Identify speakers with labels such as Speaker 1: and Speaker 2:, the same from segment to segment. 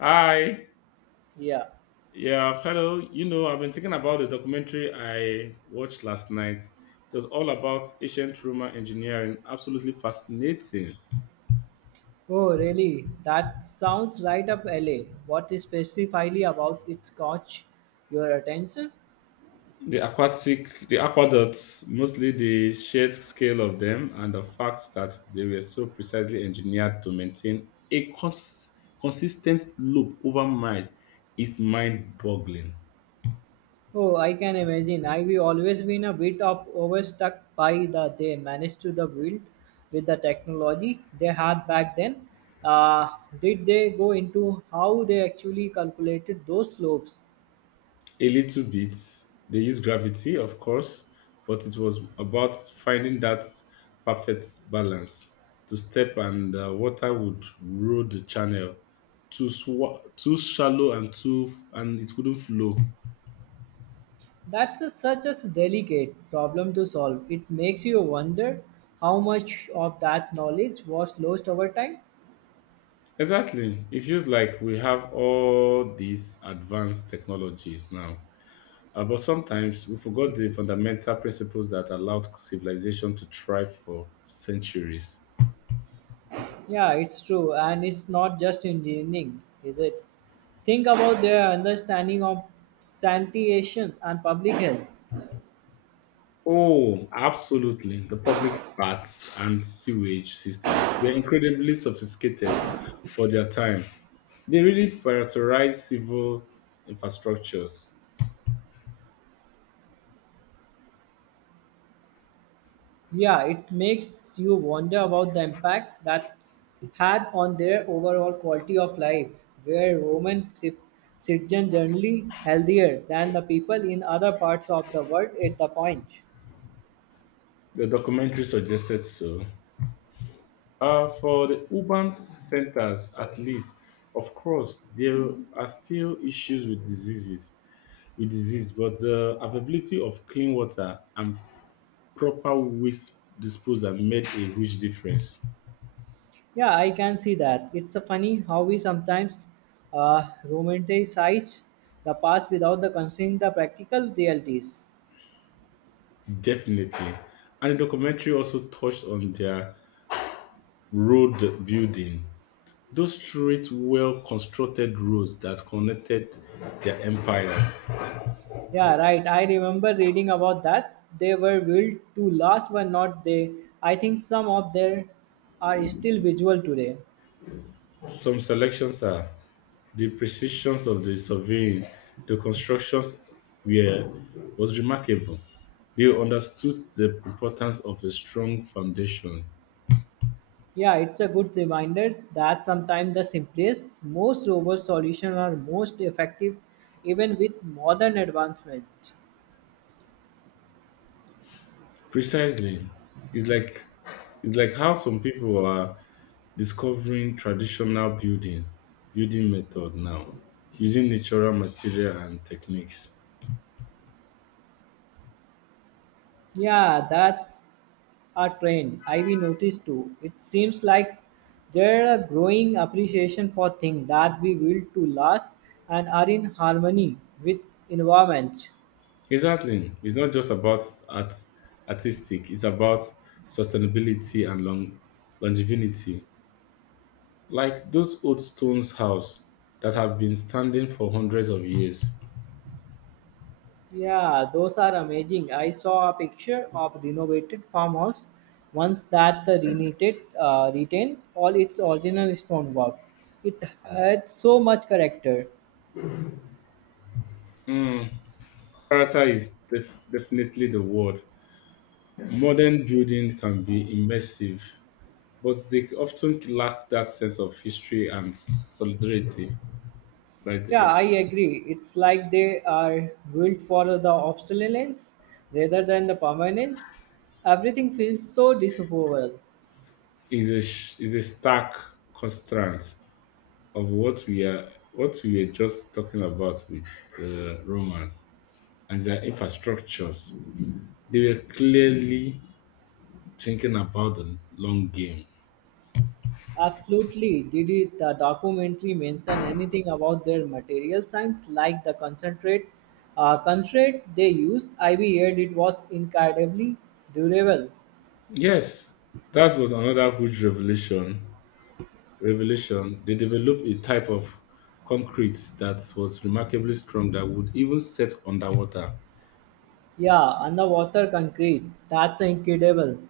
Speaker 1: Hi.
Speaker 2: Yeah.
Speaker 1: Yeah, hello. You know, I've been thinking about the documentary I watched last night. It was all about ancient Roman engineering. Absolutely fascinating.
Speaker 2: Oh, really? That sounds right up LA. What specifically about it caught your attention?
Speaker 1: The aqueducts, mostly the sheer scale of them, and the fact that they were so precisely engineered to maintain a consistent loop over miles is mind-boggling.
Speaker 2: Oh, I can imagine. I've always been a bit of overstuck by the they managed to the build with the technology they had back then. Uh, did they go into how they actually calculated those slopes?
Speaker 1: A little bit. They use gravity, of course, but it was about finding that perfect balance. To step and water would rule the channel too shallow and it wouldn't flow.
Speaker 2: That's a, such a delicate problem to solve. It makes you wonder how much of that knowledge was lost over time.
Speaker 1: Exactly. It feels like we have all these advanced technologies now. But sometimes we forgot the fundamental principles that allowed civilization to thrive for centuries.
Speaker 2: Yeah, it's true. And it's not just engineering, is it? Think about their understanding of sanitation and public health.
Speaker 1: Oh, absolutely. The public baths and sewage system were incredibly sophisticated for their time. They really prioritized civil infrastructures.
Speaker 2: Yeah, it makes you wonder about the impact that had on their overall quality of life, where Roman citizens generally healthier than the people in other parts of the world at the point.
Speaker 1: The documentary suggested so. For the urban centers, at least, of course, there are still issues with disease, but the availability of clean water and proper waste disposal made a huge difference.
Speaker 2: Yeah, I can see that. It's a funny how we sometimes romanticize the past without the considering the practical realities.
Speaker 1: Definitely. And the documentary also touched on their road building. Those streets well constructed roads that connected their empire.
Speaker 2: Yeah, right. I remember reading about that. They were built to last, were not they? I think some of them are still visual today.
Speaker 1: Some selections are the precisions of the surveying, the constructions were was remarkable. They understood the importance of a strong foundation.
Speaker 2: Yeah, it's a good reminder that sometimes the simplest, most robust solutions are most effective, even with modern advancement.
Speaker 1: Precisely. It's like it's like how some people are discovering traditional building method now using natural material and techniques.
Speaker 2: Yeah, that's a trend I've noticed too. It seems like there a growing appreciation for things that we built to last and are in harmony with environment.
Speaker 1: Exactly, it's not just about art artistic, it's about sustainability and longevity, like those old stones house that have been standing for hundreds of years.
Speaker 2: Yeah, those are amazing. I saw a picture of renovated farmhouse once that the renovated retained all its original stonework. It had so much character.
Speaker 1: mm, Character is definitely the word. Modern building can be immersive, but they often lack that sense of history and solidarity. But
Speaker 2: Yeah, I
Speaker 1: it's,
Speaker 2: agree. It's like they are built for the obsolescence rather than the permanence. Everything feels so disapproval.
Speaker 1: it's a stark contrast of what we were just talking about with the Romans and their infrastructures. They were clearly thinking about the long game.
Speaker 2: Absolutely. Did it, the documentary mention anything about their material science, like the concentrate they used? I heard it was incredibly durable.
Speaker 1: Yes, that was another huge revelation. Revelation. They developed a type of concrete that was remarkably strong that would even set underwater.
Speaker 2: Yeah, underwater concrete. That's incredible.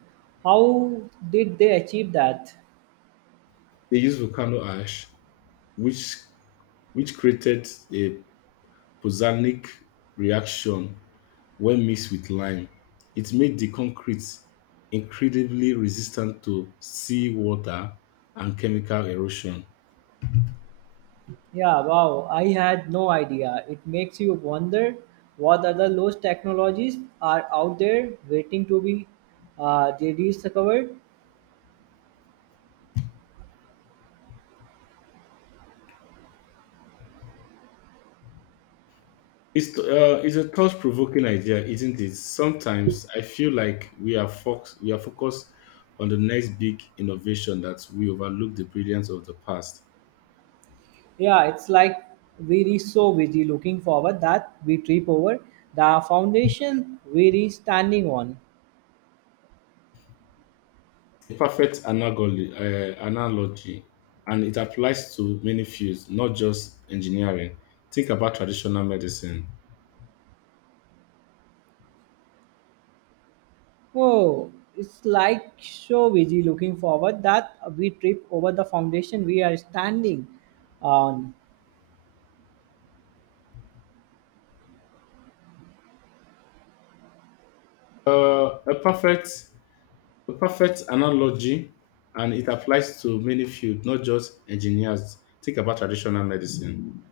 Speaker 2: How did they achieve that?
Speaker 1: They used volcano ash, which which created a Pozzanic reaction when mixed with lime. It made the concrete incredibly resistant to seawater and chemical erosion.
Speaker 2: Yeah, wow, I had no idea. It makes you wonder what other lost technologies are out there waiting to be rediscovered.
Speaker 1: It's a thought-provoking idea, isn't it? Sometimes I feel like we are focused on the next big innovation that we overlook the brilliance of the past.
Speaker 2: Yeah, it's like we are so busy looking forward that we trip over the foundation we are standing on.
Speaker 1: Analogy, and it applies to many fields, not just engineering. Think about traditional medicine.
Speaker 2: Whoa, it's like so busy looking forward that we trip over the foundation we are standing on.
Speaker 1: Uh, a perfect a perfect analogy, and it applies to many fields, not just engineers. Think about traditional medicine.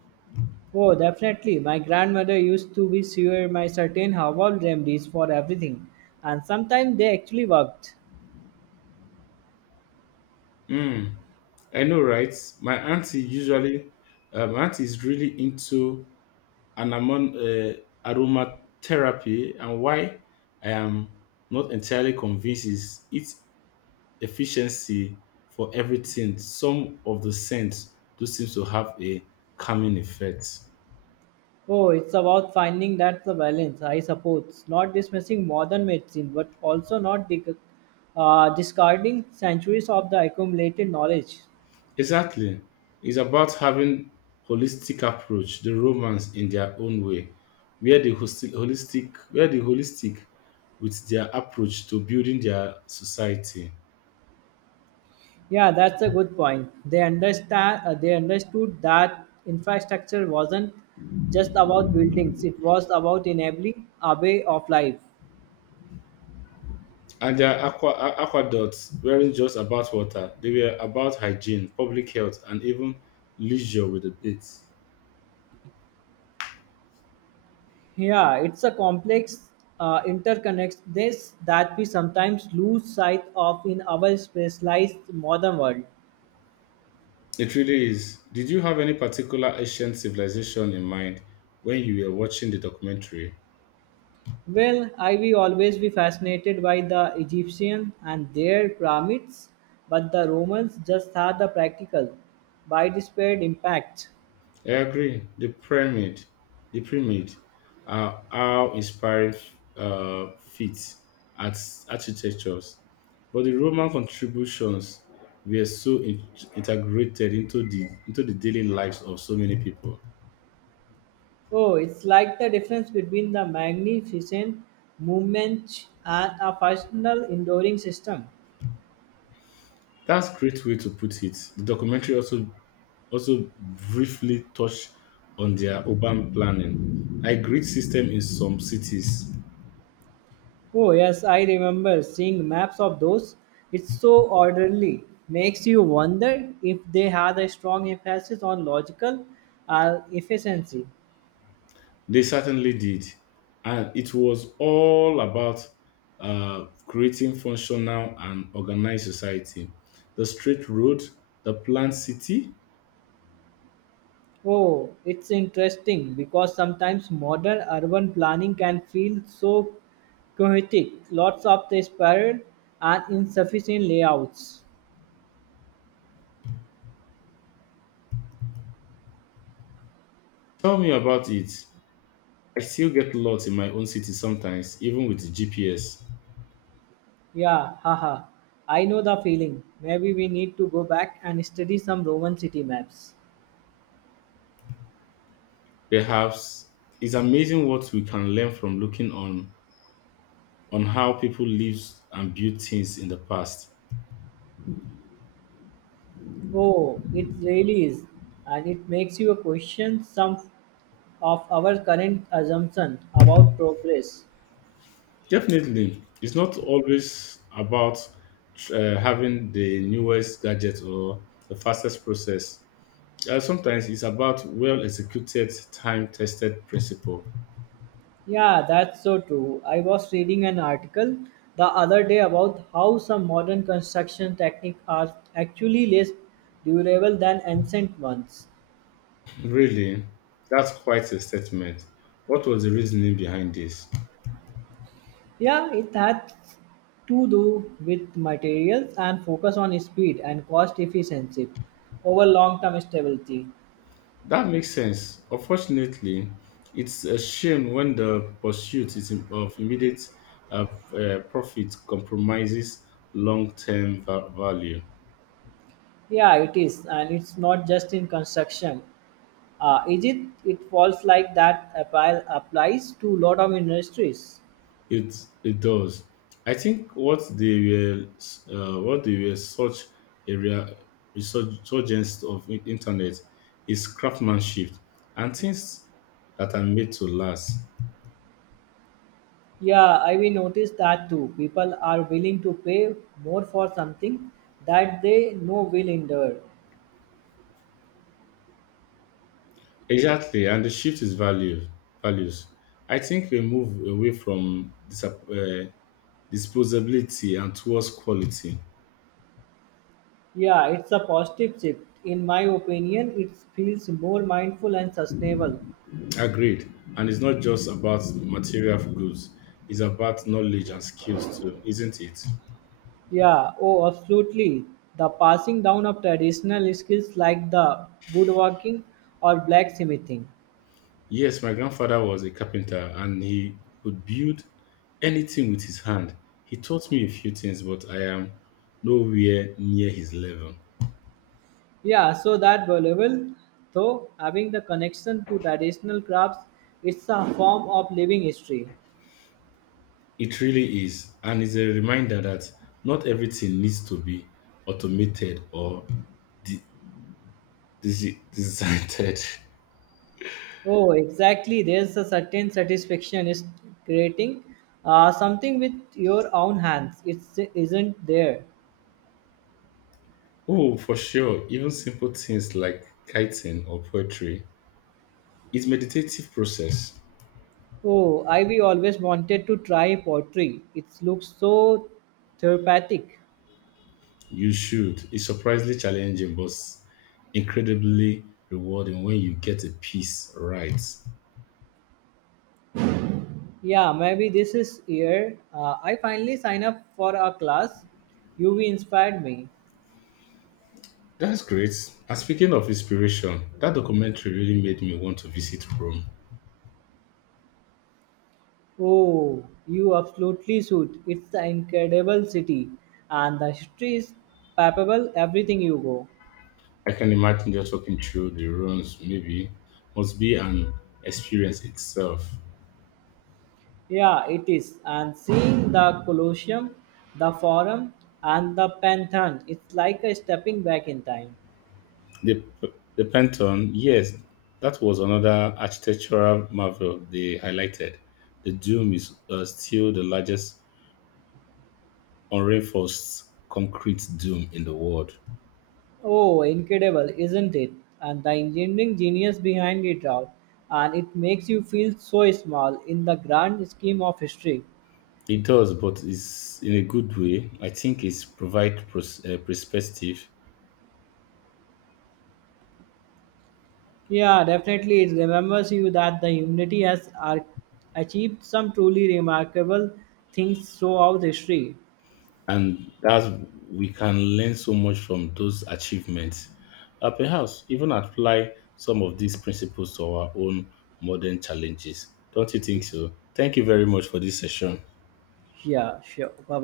Speaker 2: Oh, definitely. My grandmother used to be sure my certain herbal remedies for everything, and sometimes they actually worked.
Speaker 1: Hmm. I know, right? My auntie usually, my auntie is really into anamon aromatherapy, and why I am not entirely convinced is its efficiency for everything. Some of the scents do seem to have a calming effect.
Speaker 2: Oh, it's about finding that the balance, I suppose. Not dismissing modern medicine, but also not discarding centuries of the accumulated knowledge.
Speaker 1: Exactly. It's about having holistic approach, the Romans in their own way, where the holistic with their approach to building their society.
Speaker 2: Yeah, that's a good point. They understand. They understood that infrastructure wasn't just about buildings; it was about enabling a way of life.
Speaker 1: And their aqueducts weren't just about water, they were about hygiene, public health, and even leisure with the it.
Speaker 2: Yeah, it's a complex interconnectedness that we sometimes lose sight of in our specialized modern world.
Speaker 1: It really is. Did you have any particular ancient civilization in mind when you were watching the documentary?
Speaker 2: Well, I will always be fascinated by the Egyptian and their pyramids, but the Romans just had the practical, by disparate impact.
Speaker 1: I agree. The pyramid, how inspiring feats at architectures, but the Roman contributions were integrated into the daily lives of so many people.
Speaker 2: Oh, it's like the difference between the magnificent movement and a functional enduring system.
Speaker 1: That's a great way to put it. The documentary also Also briefly touched on their urban planning, a grid system in some cities.
Speaker 2: Oh, yes, I remember seeing maps of those. It's so orderly. Makes you wonder if they had a strong emphasis on logical efficiency.
Speaker 1: They certainly did. And it was all about creating functional and organized society. The straight road, the planned city.
Speaker 2: Oh, it's interesting because sometimes modern urban planning can feel so chaotic. Lots of the spiral and insufficient layouts.
Speaker 1: Tell me about it. I still get lost in my own city sometimes, even with the GPS.
Speaker 2: Yeah, haha. I know the feeling. Maybe we need to go back and study some Roman city maps.
Speaker 1: Perhaps it's amazing what we can learn from looking on how people lived and built things in the past.
Speaker 2: Oh, it really is. And it makes you question some of our current assumption about progress.
Speaker 1: Definitely, it's not always about having the newest gadget or the fastest process. Sometimes it's about well executed, time tested principle.
Speaker 2: Yeah, that's so true. I was reading an article the other day about how some modern construction techniques are actually less durable than ancient ones.
Speaker 1: Really, that's quite a statement. What was the reasoning behind this?
Speaker 2: Yeah, it had to do with materials and focus on speed and cost efficiency over long term stability.
Speaker 1: That makes sense. Unfortunately, it's a shame when the pursuit is im- of immediate uh, profit compromises long term value.
Speaker 2: Yeah, it is, and it's not just in construction. Is it it falls like that applies to lot of industries.
Speaker 1: It it does. I think what they were such a rea- resurgence of internet is craftsmanship and things that are made to last.
Speaker 2: Yeah, I will notice that too. People are willing to pay more for something that they know will endure.
Speaker 1: Exactly, and the shift is value values. I think we move away from disposability and towards quality.
Speaker 2: Yeah, it's a positive shift in my opinion. It feels more mindful and sustainable.
Speaker 1: Agreed, and it's not just about material goods; it's about knowledge and skills too, isn't it?
Speaker 2: Yeah, oh absolutely, the passing down of traditional skills like the woodworking or blacksmithing.
Speaker 1: Yes, my grandfather was a carpenter and he could build anything with his hand. He taught me a few things, but I am nowhere near his level.
Speaker 2: Yeah, so that valuable, though having the connection to traditional crafts, it's a form of living history.
Speaker 1: It really is, and it's a reminder that not everything needs to be automated or de- designed.
Speaker 2: Oh, exactly. There's a certain satisfaction is creating something with your own hands. It isn't there.
Speaker 1: Oh, for sure, even simple things like kiting or poetry. It's meditative process.
Speaker 2: Oh, I we always wanted to try pottery. It looks so therapeutic.
Speaker 1: You should. It's surprisingly challenging, but incredibly rewarding when you get a piece right.
Speaker 2: Yeah, maybe this is year. I finally sign up for a class. You inspired me.
Speaker 1: That's great. And speaking of inspiration, that documentary really made me want to visit Rome.
Speaker 2: Oh, you absolutely should. It's the incredible city, and the history is palpable everything you go.
Speaker 1: I can imagine just walking through the ruins, maybe, must be an experience itself.
Speaker 2: Yeah, it is. And seeing the Colosseum, the Forum, and the Pantheon, it's like a stepping back in time.
Speaker 1: The, the Pantheon, yes, that was another architectural marvel they highlighted. The dome is still the largest unreinforced concrete dome in the world.
Speaker 2: Oh, incredible, isn't it? And the engineering genius behind it all. And it makes you feel so small in the grand scheme of history.
Speaker 1: It does, but it's in a good way. I think perspective,
Speaker 2: Yeah, definitely. It remembers you that the humanity has achieved some truly remarkable things throughout history.
Speaker 1: and that's we can learn so much from those achievements. Perhaps even apply some of these principles to our own modern challenges. Don't you think so? Thank you very much for this session.
Speaker 2: Yeah, sure. Bye bye.